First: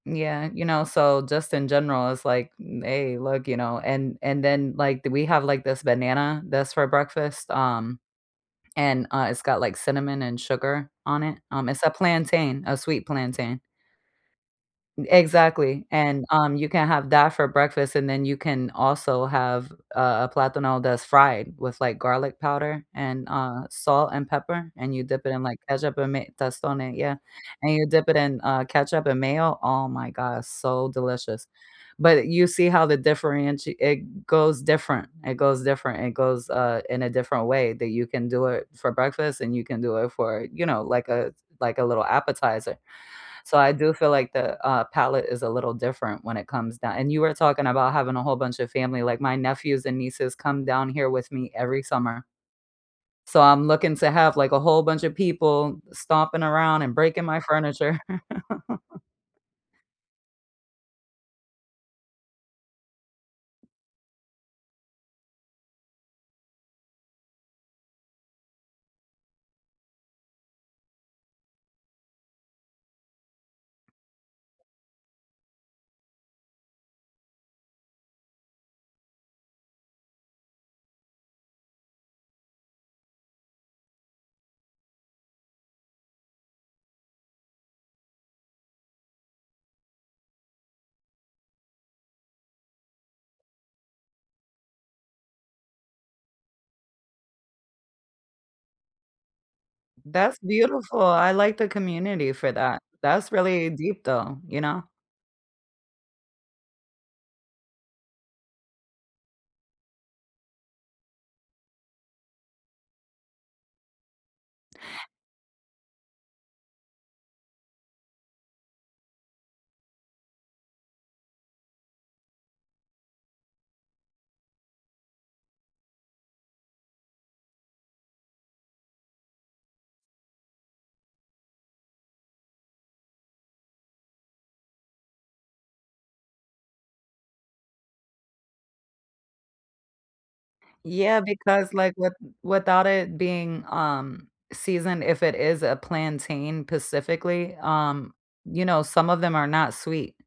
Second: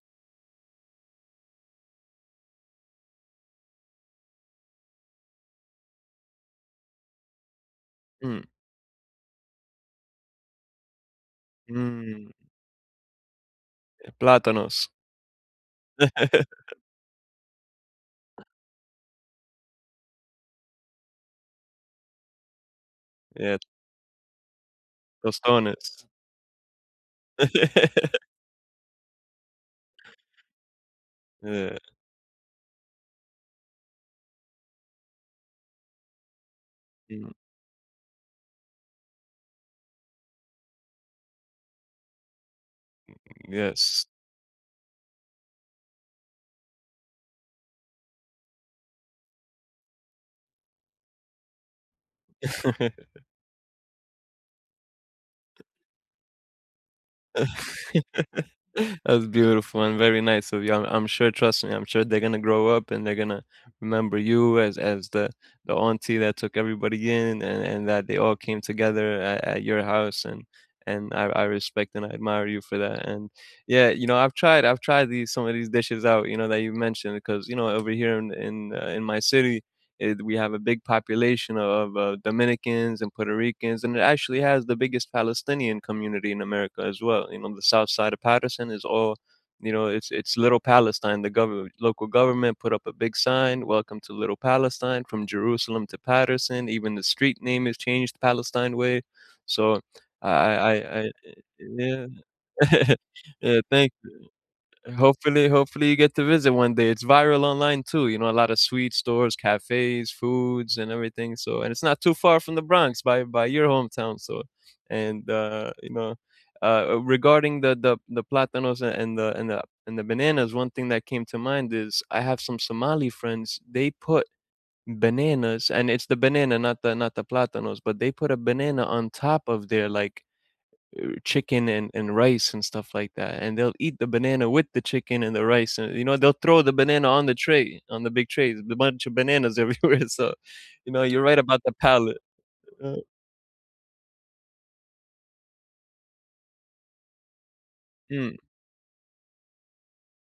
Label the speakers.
Speaker 1: Yeah, you know, so just in general, it's like, n hey, look, you know, and and then, like, th we have like this banana that's for breakfast, um,
Speaker 2: Mm.
Speaker 1: and, uh, it's got, like, cinnamon and sugar on it, um it's a
Speaker 2: Mm.
Speaker 1: plantain, a sweet plantain.
Speaker 2: Yeah, plátanos.
Speaker 1: Exactly, and, um, you can have that for breakfast, and then you can also have a a plátano that's fried with, like, garlic powder and,
Speaker 2: Yeah.
Speaker 1: uh, salt and pepper, and you dip it in, like, ketchup
Speaker 2: Tostones.
Speaker 1: and may Tostones, yeah, and you dip it in, uh, ketchup and mayo oh my god, it's so delicious,
Speaker 2: Yeah.
Speaker 1: but you see how the differenti it goes different, it goes different, it goes, uh, in a
Speaker 2: Hmm.
Speaker 1: different way that you can do it for breakfast and you can do it for, you know, like a s like a little appetizer.
Speaker 2: Mm-mm,
Speaker 1: So, I do
Speaker 2: yes.
Speaker 1: feel like the, uh, palate is a little different when it comes down and you were talking about having a whole bunch of family, like, my nephews and nieces come down here with me every summer. So, I'm looking to have, like, a whole bunch of people stomping around and breaking my furniture.
Speaker 2: That's beautiful and very nice, so, yeah, I'm I'm sure, trust me, I'm sure they gonna grow up, and they're gonna remember you as as the the auntie that took everybody in an and that they all came together at at your house, and and I I respect and I admire you for that, and Yeah, you know, I've tried I've tried these some of these dishes out, you know, that you've mentioned 'cause, you know, over here in in, uh, in my city, eh, th we have a big population o of, uh, Dominicans and Puerto Ricans, and it actually has the biggest Palestinian community in America as well, you know, the south side of Paterson is all you know it's it's Little Palestine The gover local government put up a big sign, Welcome to Little Palestine, From Jerusalem to Paterson, even the street name is changed Palestine Way. So I
Speaker 1: That's
Speaker 2: I I
Speaker 1: beautiful,
Speaker 2: I,
Speaker 1: I like
Speaker 2: eh,
Speaker 1: the
Speaker 2: uh, yeah.
Speaker 1: community for that. That's
Speaker 2: Uh,
Speaker 1: really
Speaker 2: thank
Speaker 1: deep
Speaker 2: you
Speaker 1: though, you know.
Speaker 2: Hopefully hopefully you get to visit one day, it's viral online too, you know, a lotta sweet stores, cafes, foods, and everything so and it's not too far from the Bronx by by your hometown, so, and, uh, you know uh, a regarding the the the plátanos, a and the and the and the bananas, one thing that came to mind is, I have some Somali friends, they put bananas and it's the banana not the not the plátanos, but they put a banana on top of their, like, uh, chicken and and rice and stuff like that, and they'll eat the banana with the chicken and the rice, and, you know, they'll throw the banana on the tray, on the big trays, the bunch of bananas everywhere so, you know,
Speaker 1: Yeah,
Speaker 2: you're right about the
Speaker 1: because, like, with
Speaker 2: palate.
Speaker 1: without
Speaker 2: U uh
Speaker 1: it being, um, seasoned, if it is a plantain pacifically, um,
Speaker 2: Mm.
Speaker 1: you know, some of them are not sweet.